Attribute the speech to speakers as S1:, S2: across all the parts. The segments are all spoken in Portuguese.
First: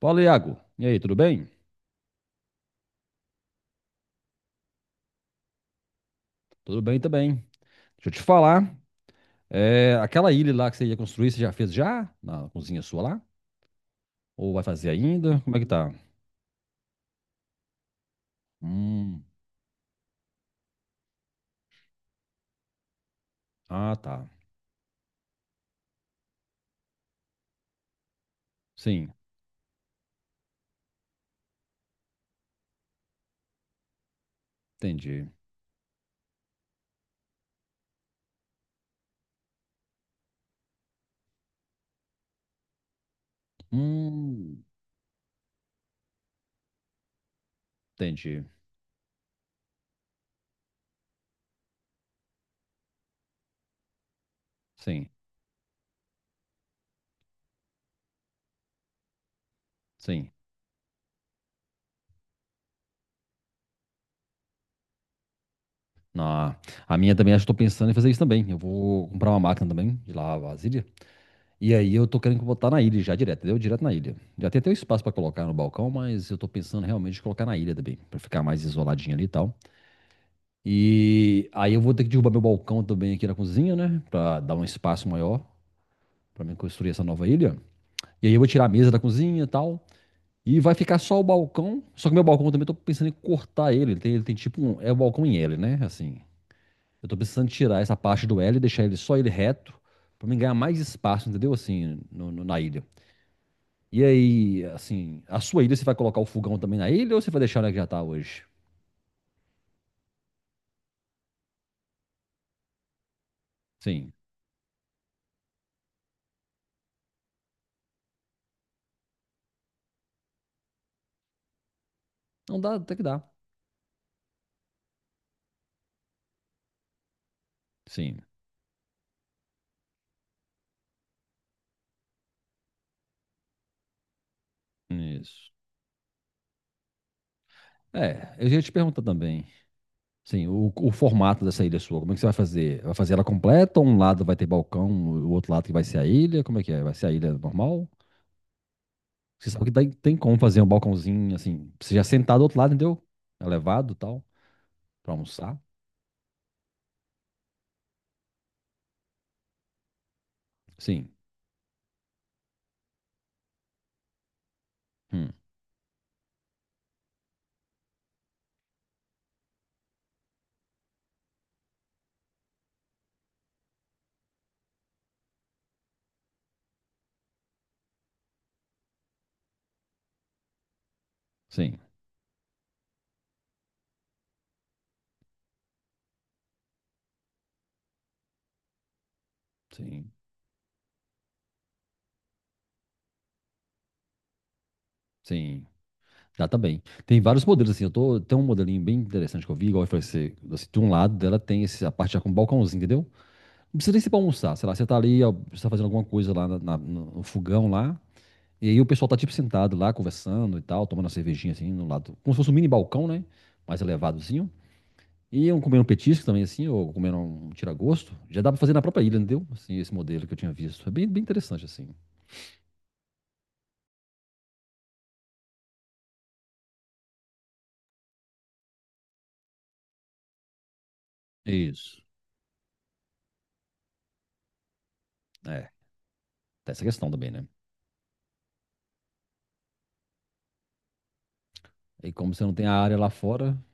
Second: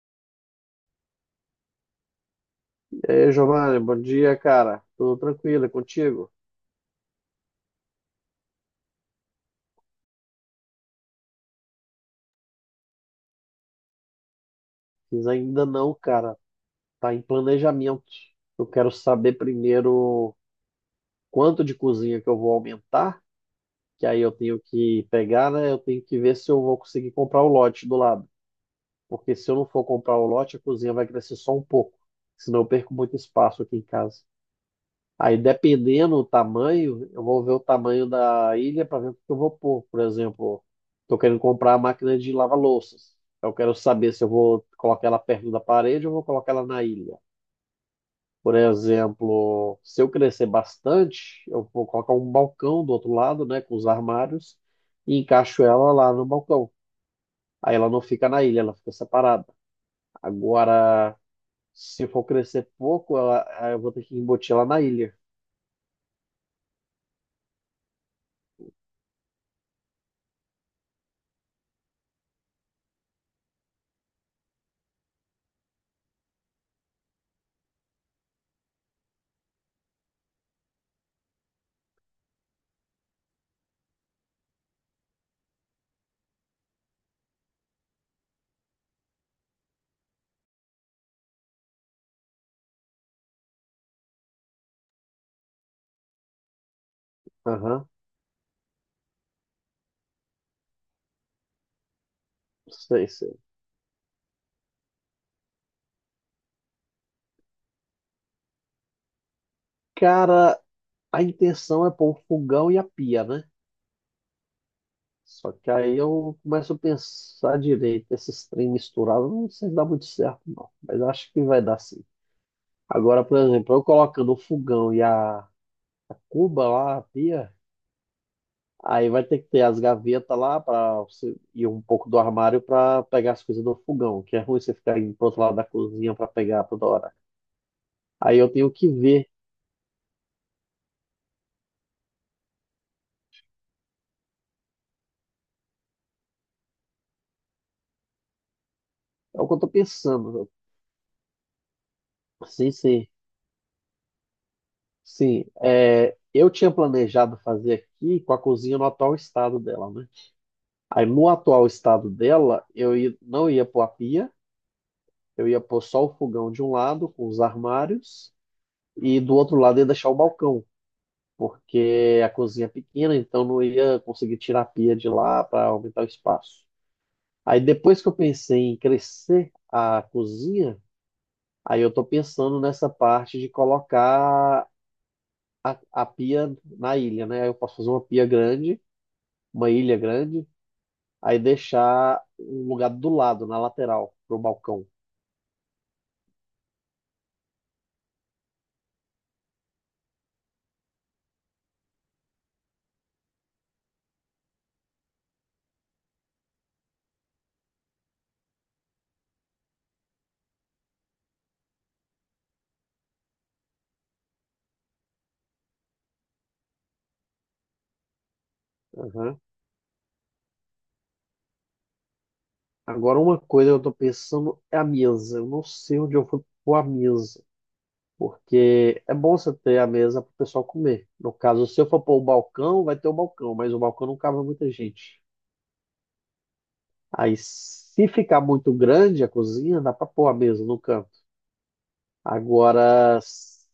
S1: Fala, Iago. E aí, tudo bem?
S2: E aí, Giovanni, bom dia, cara. Tudo tranquilo, é contigo?
S1: Tudo bem também. Deixa eu te falar. É, aquela ilha lá que você ia construir, você já fez já? Na cozinha sua lá? Ou vai fazer
S2: Mas
S1: ainda? Como é
S2: ainda
S1: que tá?
S2: não, cara. Tá em planejamento. Eu quero
S1: Hum,
S2: saber primeiro quanto de cozinha que eu vou aumentar,
S1: ah,
S2: que aí
S1: tá.
S2: eu tenho que pegar, né? Eu tenho que ver se eu vou conseguir comprar o lote do lado.
S1: Sim,
S2: Porque se eu não for comprar o lote, a cozinha vai crescer só um pouco. Senão eu perco muito espaço aqui em casa.
S1: entendi.
S2: Aí, dependendo do tamanho, eu vou ver o tamanho da ilha para ver o que eu vou pôr. Por exemplo, estou querendo comprar a máquina de lavar louças. Eu quero saber se eu
S1: Hum,
S2: vou colocar ela perto da parede ou vou colocar ela na ilha.
S1: entendi.
S2: Por exemplo, se eu crescer bastante, eu vou colocar um balcão do outro lado, né, com os armários,
S1: Sim,
S2: e encaixo ela lá no balcão. Aí ela não fica na ilha, ela fica separada.
S1: sim.
S2: Agora, se for crescer pouco, eu vou ter que embutir ela na ilha.
S1: Na, a minha também, acho que tô pensando em fazer isso também. Eu vou comprar uma máquina também de lavar vasilha. E aí eu tô querendo botar na ilha já direto, entendeu? Direto na ilha. Já tem até o espaço pra colocar no balcão, mas eu tô pensando realmente em colocar na ilha também, pra ficar mais isoladinho ali e tal. E aí eu vou ter que derrubar meu balcão também aqui na cozinha, né? Pra dar um espaço maior pra mim construir essa nova ilha. E aí eu vou tirar a mesa da cozinha e tal. E vai ficar só o balcão. Só que meu balcão eu também eu tô pensando em cortar ele. Ele tem tipo um. É o balcão em L, né? Assim. Eu tô precisando tirar
S2: Aham,
S1: essa parte do L e deixar ele só ele reto. Pra mim ganhar mais espaço, entendeu? Assim, na ilha.
S2: sei, sei.
S1: E aí, assim, a sua ilha você vai colocar o fogão também na ilha ou você vai deixar ela que já tá hoje?
S2: Cara, a intenção é pôr o fogão e a pia, né?
S1: Sim.
S2: Só que aí eu começo a pensar direito, esses trem misturados, não sei se dá muito certo, não. Mas acho que vai dar sim.
S1: Não dá, até que dá.
S2: Agora, por exemplo, eu colocando o fogão e a cuba lá, a pia,
S1: Sim.
S2: aí vai ter que ter as gavetas lá para você e um pouco do armário para pegar as coisas do fogão, que é ruim você ficar indo pro outro
S1: Isso.
S2: lado da cozinha para pegar toda hora.
S1: É,
S2: Aí
S1: eu
S2: eu
S1: ia te
S2: tenho que
S1: perguntar
S2: ver.
S1: também. Sim, o formato dessa ilha sua, como é que você vai fazer? Vai fazer ela completa? Ou um lado vai ter balcão, o outro lado que vai ser a ilha? Como é que é? Vai ser a ilha normal?
S2: É o
S1: Você
S2: que eu
S1: sabe
S2: tô
S1: que daí tem como
S2: pensando.
S1: fazer um balcãozinho assim, você já sentado do outro lado,
S2: Sim,
S1: entendeu?
S2: sim.
S1: Elevado e tal, pra
S2: Sim,
S1: almoçar.
S2: é, eu tinha planejado fazer aqui com a cozinha no atual estado dela, né? Aí
S1: Sim,
S2: no atual estado dela, eu não ia pôr a pia,
S1: hum,
S2: eu ia pôr só o fogão de um lado, com os armários, e do outro lado ia deixar o balcão, porque a cozinha é pequena, então não ia conseguir tirar a pia de lá para aumentar o espaço. Aí depois que eu pensei em crescer a cozinha,
S1: sim,
S2: aí eu estou pensando nessa parte de colocar a pia na ilha, né? Aí eu posso fazer uma pia grande, uma ilha
S1: sim,
S2: grande, aí deixar um lugar do lado, na lateral, pro balcão.
S1: sim. Dá também. Tem vários modelos assim, eu tô, tem um modelinho bem interessante que eu vi, igual eu falei, você, assim, de um lado dela tem esse, a parte já com balcãozinho, entendeu? Não precisa nem ser pra almoçar, sei lá, você tá ali, ó, você tá fazendo alguma coisa lá no fogão lá, e aí o pessoal tá tipo sentado lá, conversando e tal, tomando uma cervejinha assim, no lado, como se fosse um mini balcão, né, mais elevadozinho, e um comendo um petisco também assim, ou comendo um tira-gosto, já dá pra fazer na própria ilha,
S2: Aham.
S1: entendeu? Assim, esse modelo que eu tinha visto, é bem, bem interessante assim.
S2: Agora, uma coisa que eu tô pensando é a mesa. Eu não sei onde eu vou pôr a mesa, porque é bom você ter a mesa pro pessoal comer. No caso, se eu for
S1: Isso.
S2: pôr o balcão, vai ter o balcão, mas o balcão não cabe muita gente.
S1: É, tem essa questão também,
S2: Aí,
S1: né?
S2: se ficar muito grande a cozinha, dá para pôr a mesa no canto.
S1: E como você não tem a área lá
S2: Agora,
S1: fora,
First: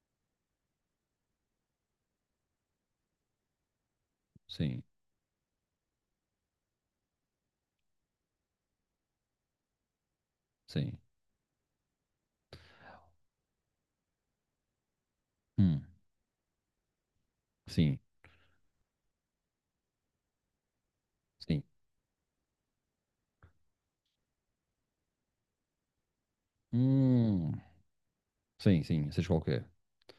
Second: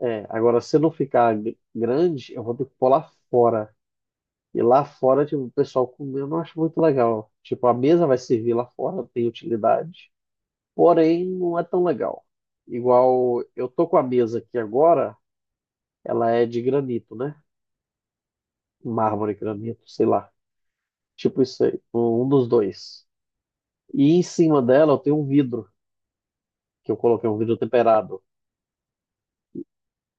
S2: é, agora se não ficar grande, eu vou ter que pôr lá fora. E
S1: sim,
S2: lá fora, tipo, o pessoal comendo, eu não acho muito legal. Tipo, a mesa vai servir lá fora, tem utilidade.
S1: sim,
S2: Porém, não é tão legal. Igual, eu tô com a mesa aqui agora,
S1: hum,
S2: ela é de granito, né?
S1: sim,
S2: Mármore, granito, sei lá. Tipo
S1: sim,
S2: isso aí, um dos dois. E em cima dela eu tenho um vidro, que eu coloquei um
S1: hum,
S2: vidro temperado.
S1: sim, sim, seja qualquer,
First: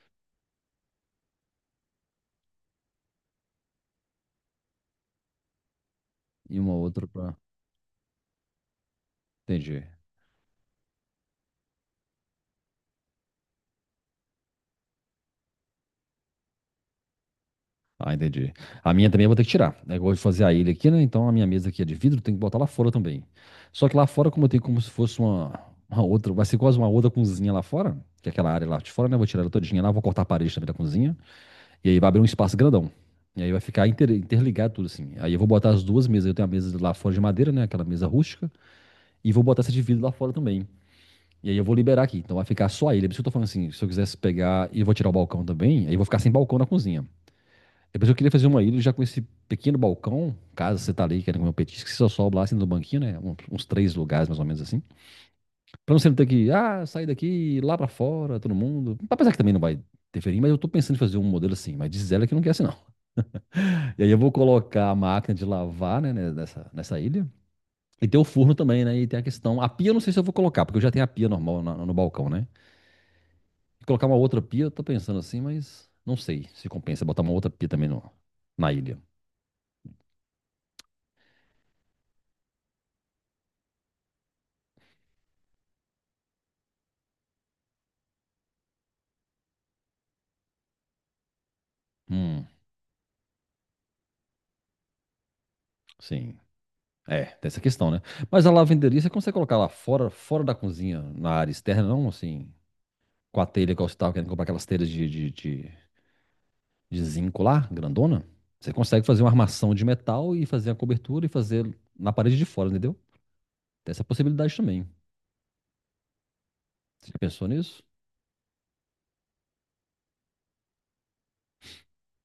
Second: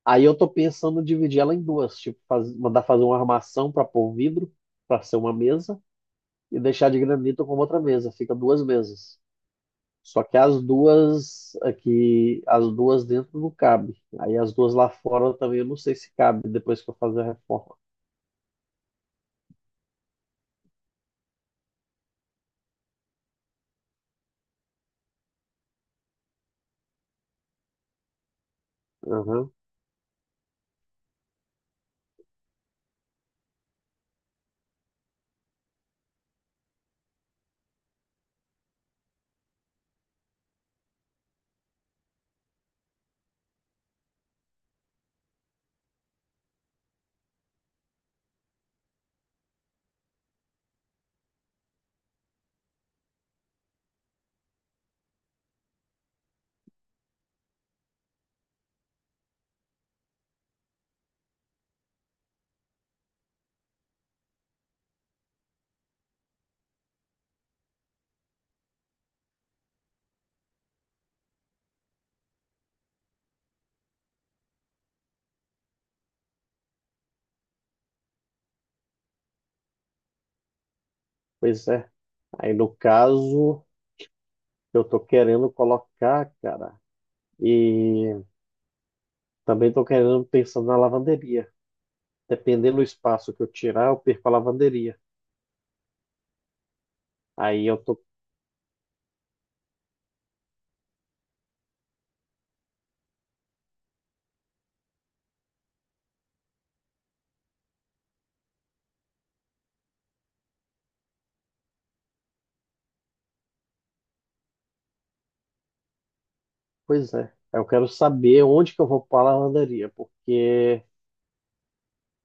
S2: Aí eu tô pensando em dividir ela em duas, tipo, mandar fazer uma armação para pôr o vidro, para ser uma mesa,
S1: e
S2: e
S1: uma
S2: deixar de
S1: outra pra,
S2: granito como outra mesa. Fica duas mesas.
S1: entendi.
S2: Só que as duas aqui, as duas dentro não cabe. Aí as duas lá fora também eu não sei se cabe depois que eu fazer a reforma.
S1: Ah, entendi. A minha também eu vou ter que tirar. É igual de fazer a ilha aqui, né? Então a minha mesa aqui é de vidro, tem que botar lá fora também. Só que lá fora, como eu tenho como se fosse uma outra, vai ser quase uma outra cozinha lá fora, que é aquela área lá de fora, né? Eu vou tirar ela
S2: Aham,
S1: todinha lá, vou cortar a parede também da cozinha. E aí vai abrir um espaço grandão. E aí vai ficar interligado tudo assim. Aí eu vou botar as duas mesas. Eu tenho a mesa lá fora de madeira, né? Aquela mesa rústica. E vou botar essa de vidro lá fora também. E aí eu vou liberar aqui. Então vai ficar só a ilha. Por isso que eu tô falando assim, se eu quisesse pegar e eu vou tirar o balcão também, aí eu vou ficar sem balcão na cozinha. Depois eu queria fazer uma ilha já com esse pequeno balcão, caso você tá ali querendo comer um petisco, que você só sobe lá assim no banquinho, né? Uns três lugares mais ou menos assim. Pra você não ter que, ah, sair daqui, lá pra fora, todo mundo. Apesar que também não vai interferir, mas eu tô pensando em fazer um modelo assim, mas diz ela que não quer assim não. E aí eu vou colocar a máquina de lavar, né, nessa ilha. E tem o forno também, né? E tem a questão. A pia eu não sei se eu vou colocar, porque eu já tenho a pia normal no balcão, né? Colocar uma outra pia, eu tô pensando assim, mas não sei se compensa botar uma outra pia também no, na ilha.
S2: pois é. Aí no caso, eu tô querendo colocar, cara, e também tô querendo pensando na lavanderia.
S1: Hum,
S2: Dependendo do espaço que eu tirar, eu perco a lavanderia.
S1: sim. É, tem essa
S2: Aí eu
S1: questão, né?
S2: tô,
S1: Mas a lavanderia, você consegue colocar lá fora, fora da cozinha, na área externa, não assim, com a telha que você tava querendo comprar aquelas telhas de zinco lá, grandona? Você consegue fazer uma armação de metal e fazer a cobertura e fazer na parede de fora, entendeu? Tem essa possibilidade também. Você
S2: pois
S1: já
S2: é.
S1: pensou
S2: Eu
S1: nisso?
S2: quero saber onde que eu vou pôr a lavanderia, porque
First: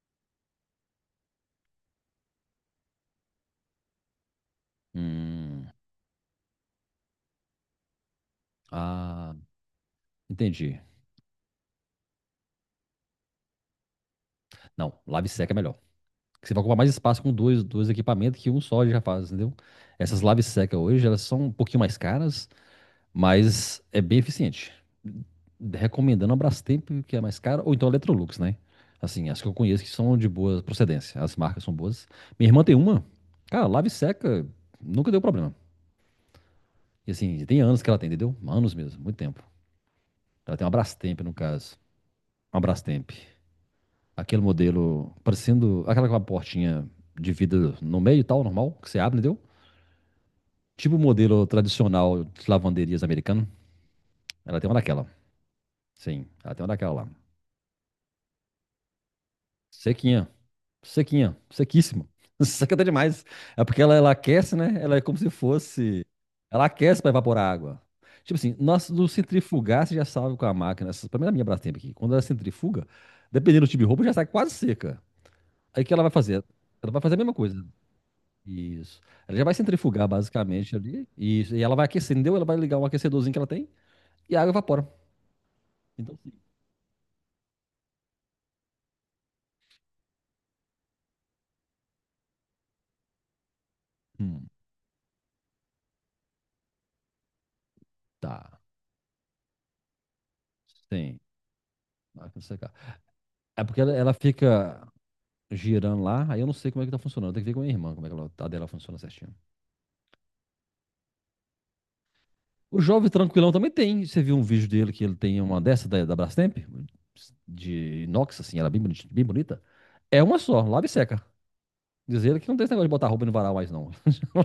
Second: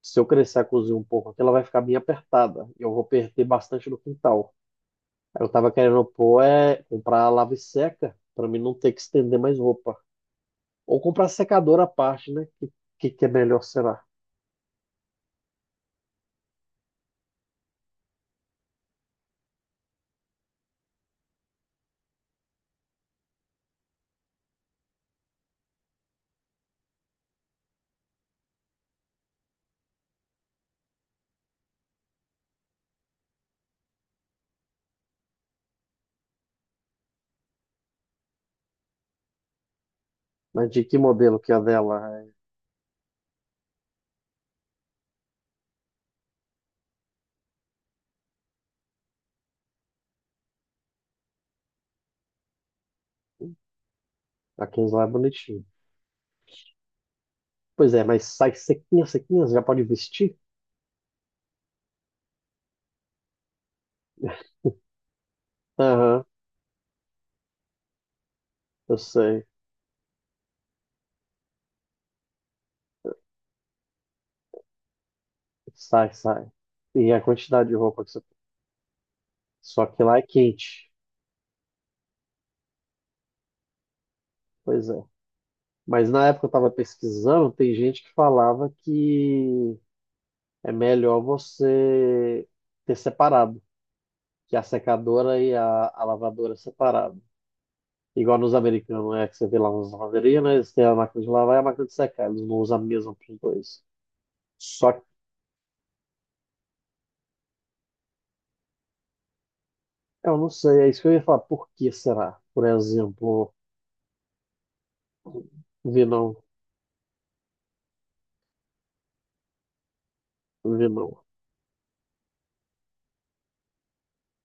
S2: se eu crescer a cozinha um pouco aqui, ela vai ficar bem apertada. Eu vou perder bastante no quintal. Aí eu
S1: Hum,
S2: tava querendo pôr, é, comprar a lave seca, para mim não ter que
S1: ah,
S2: estender mais roupa.
S1: entendi.
S2: Ou comprar secador à parte, né? Que é melhor será?
S1: Não, lave seca é melhor. Porque você vai ocupar mais espaço com dois equipamentos que um só já faz, entendeu? Essas lave seca hoje, elas são um pouquinho mais caras, mas é bem eficiente. Recomendando a Brastemp, que é mais cara, ou então a Electrolux, né? Assim, as que eu conheço que são de boa procedência. As marcas são boas. Minha irmã tem uma, cara, lava e seca, nunca deu problema. E assim, tem anos que ela tem, entendeu? Anos mesmo, muito tempo. Ela tem uma
S2: Mas de que
S1: Brastemp, no
S2: modelo que é a
S1: caso.
S2: dela?
S1: Uma Brastemp. Aquele modelo, parecendo aquela com a portinha de vidro no meio e tal, normal, que você abre, entendeu? Tipo o modelo tradicional de lavanderias americano. Ela
S2: É? A
S1: tem uma
S2: Kinsler
S1: daquela.
S2: é bonitinho.
S1: Sim, ela tem uma daquela lá.
S2: Pois é, mas sai sequinha, sequinha, você já pode
S1: Sequinha,
S2: vestir?
S1: sequinha, sequíssimo. Seca até demais. É porque ela aquece, né? Ela é como se fosse.
S2: Aham,
S1: Ela aquece para evaporar a água. Tipo assim, nós
S2: eu
S1: do
S2: sei.
S1: centrifugar, você já sabe com a máquina. Essa, pelo menos a minha Brastemp aqui. Quando ela centrifuga, dependendo do tipo de roupa, já sai quase seca. Aí o que ela vai
S2: Sai,
S1: fazer?
S2: sai.
S1: Ela vai
S2: E
S1: fazer a
S2: a
S1: mesma coisa.
S2: quantidade de roupa que você tem.
S1: Isso. Ela já vai
S2: Só que
S1: centrifugar,
S2: lá é
S1: basicamente,
S2: quente.
S1: ali. Isso. E ela vai aquecer, entendeu? Ela vai ligar um aquecedorzinho que ela tem e a água evapora.
S2: Pois é. Mas
S1: Então,
S2: na
S1: sim.
S2: época eu estava pesquisando, tem gente que falava que é melhor você ter separado,
S1: Hum,
S2: que a secadora e a lavadora é separado. Igual nos
S1: tá.
S2: americanos, é que você vê lá nas lavanderias, né? Eles têm a
S1: Sim.
S2: máquina de lavar e a máquina de secar.
S1: Máquina
S2: Eles
S1: de
S2: não
S1: secar.
S2: usam a mesma para os
S1: É porque
S2: dois.
S1: ela fica
S2: Só que
S1: girando lá. Aí eu não sei como é que tá funcionando. Tem que ver com a minha irmã, como é que ela, a dela funciona certinho.
S2: eu não sei, é isso que eu ia falar. Por que será? Por
S1: O jovem tranquilão
S2: exemplo,
S1: também tem. Você viu um vídeo dele que ele tem uma dessa da,
S2: vi
S1: da
S2: não,
S1: Brastemp? De inox, assim, ela é bem bonita, bem bonita. É uma só, lava e
S2: vi
S1: seca.
S2: não.
S1: Diz ele que não tem esse negócio de botar roupa no varal mais, não.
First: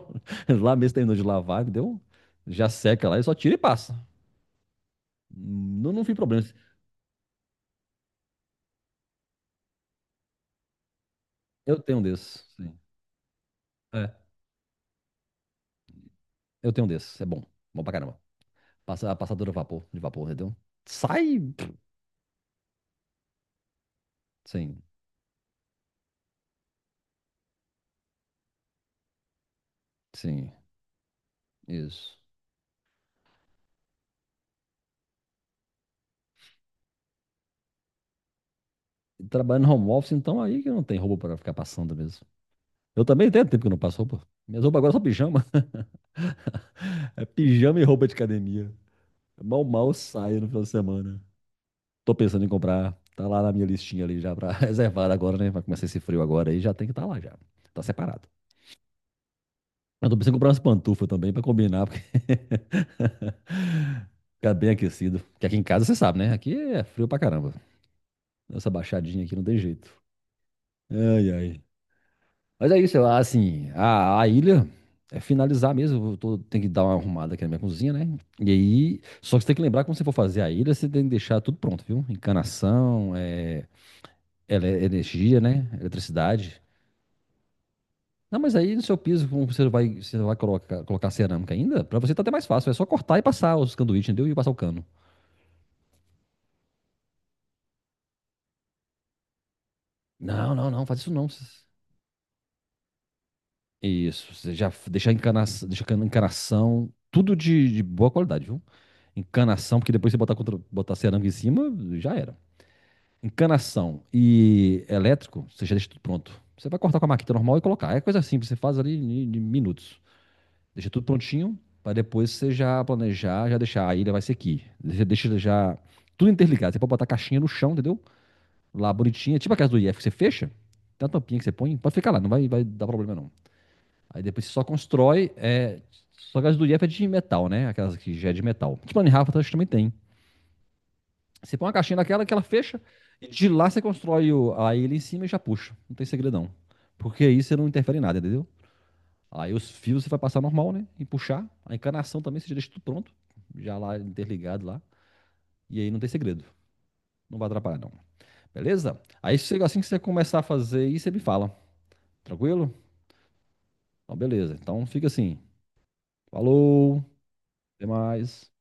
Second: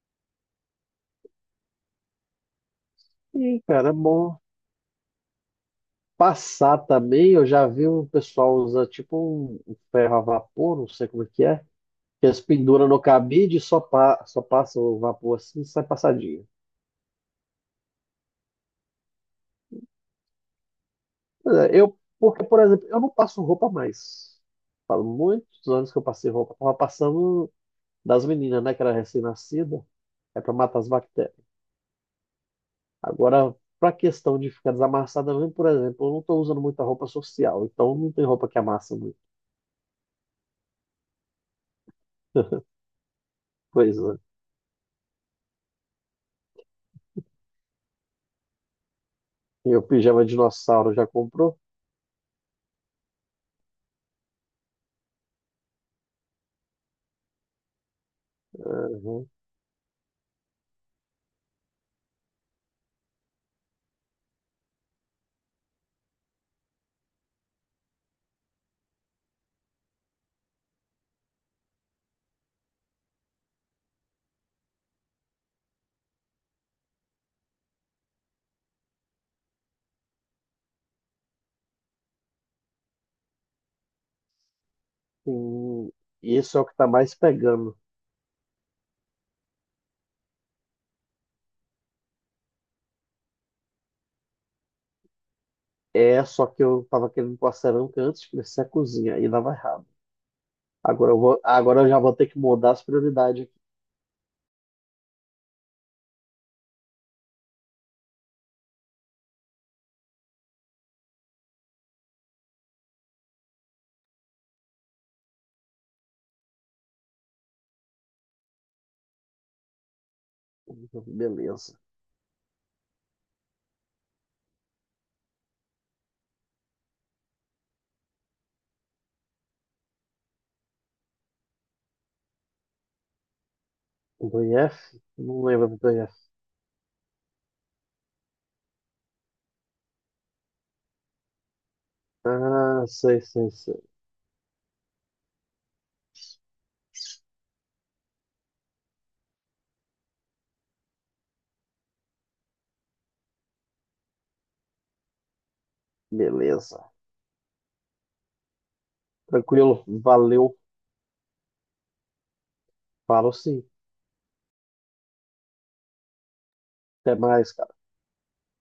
S1: Lá mesmo terminou de lavar, deu. Já seca lá e só tira e
S2: E, cara, é
S1: passa.
S2: bom
S1: Não, não vi problema.
S2: passar também. Eu já vi um pessoal usar tipo um ferro a vapor, não sei como é.
S1: Eu tenho um
S2: Que eles
S1: desses. Sim.
S2: penduram no cabide e só, pa
S1: É.
S2: só passa o vapor assim e sai passadinho.
S1: Eu tenho um desses. É bom. Bom pra caramba. Passa, a passadora de vapor, entendeu? Sai.
S2: Pois é. Eu, porque, por exemplo, eu não passo roupa mais.
S1: Sim,
S2: Faz muitos anos que eu passei roupa. Tava passando das meninas, né? Que era recém-nascida. É
S1: sim.
S2: para matar as bactérias.
S1: Isso.
S2: Agora, para questão de ficar desamassada mesmo, por exemplo, eu não estou usando muita roupa social. Então, não tem roupa que amassa muito.
S1: Trabalhando home office, então aí que não tem roupa pra ficar passando mesmo. Eu também tenho tempo que eu não
S2: Pois
S1: passo
S2: é.
S1: roupa. Minhas roupas agora são pijama. É pijama e roupa de academia. Mal,
S2: E o
S1: mal
S2: pijama
S1: saio no final de
S2: dinossauro já
S1: semana.
S2: comprou?
S1: Tô pensando em comprar. Tá lá na minha listinha ali já pra reservar agora, né? Vai começar esse frio agora aí, já tem que estar tá lá já. Tá separado.
S2: Uhum.
S1: Eu tô pensando em comprar umas pantufas também pra combinar, porque fica bem aquecido. Porque aqui em casa você sabe, né? Aqui é frio pra caramba. Essa baixadinha aqui não tem jeito. Ai, ai. Mas é isso, assim, a ilha é finalizar mesmo. Tenho que dar uma arrumada aqui na minha cozinha, né? E aí, só que você tem que lembrar que quando você for fazer a ilha, você tem que deixar tudo pronto, viu? Encanação, é, energia, né?
S2: Sim. Isso
S1: Eletricidade.
S2: é o que tá mais pegando.
S1: Não, mas aí no seu piso, como você vai colocar, colocar cerâmica ainda, pra você tá até mais fácil. É só cortar e passar os sanduíches, entendeu? E passar o cano.
S2: É, só que eu tava querendo pôr a cerâmica antes de crescer a cozinha. Aí dava errado.
S1: Não, não, não, faz
S2: Agora
S1: isso
S2: eu
S1: não.
S2: vou, agora eu já vou ter que mudar as prioridades.
S1: Isso, você já deixa encanação, encanação, tudo de boa qualidade, viu? Encanação, porque depois você botar, contra, botar cerâmica em cima, já era. Encanação e elétrico, você já deixa tudo pronto. Você vai cortar com a maquita normal e colocar. É coisa simples, você faz ali em minutos. Deixa tudo prontinho,
S2: Beleza.
S1: para depois você já planejar, já deixar. A ilha vai ser aqui. Você deixa já tudo interligado. Você pode botar a caixinha no chão, entendeu? Lá bonitinha, tipo a casa do IF que você fecha, tem uma tampinha que você põe, pode ficar lá, não vai, vai dar problema não. Aí
S2: Do
S1: depois você
S2: I
S1: só
S2: F
S1: constrói,
S2: Não lembro
S1: é,
S2: do IF.
S1: só a casa do IF é de metal, né? Aquelas que já é de metal. Tipo a Rafa também tem. Você põe uma caixinha daquela que ela fecha
S2: Ah, sei,
S1: e de
S2: sei,
S1: lá você
S2: sei.
S1: constrói o, a ilha em cima e já puxa. Não tem segredo não. Porque aí você não interfere em nada, entendeu? Aí os fios você vai passar normal, né? E puxar. A encanação também você já deixa tudo pronto. Já lá interligado lá. E aí não tem segredo.
S2: Beleza.
S1: Não vai atrapalhar, não. Beleza? Aí você- assim que
S2: Tranquilo.
S1: você começar a
S2: Valeu.
S1: fazer isso, você me fala. Tranquilo?
S2: Falo sim.
S1: Então, beleza. Então fica assim. Falou.
S2: Até mais, cara.
S1: Até mais.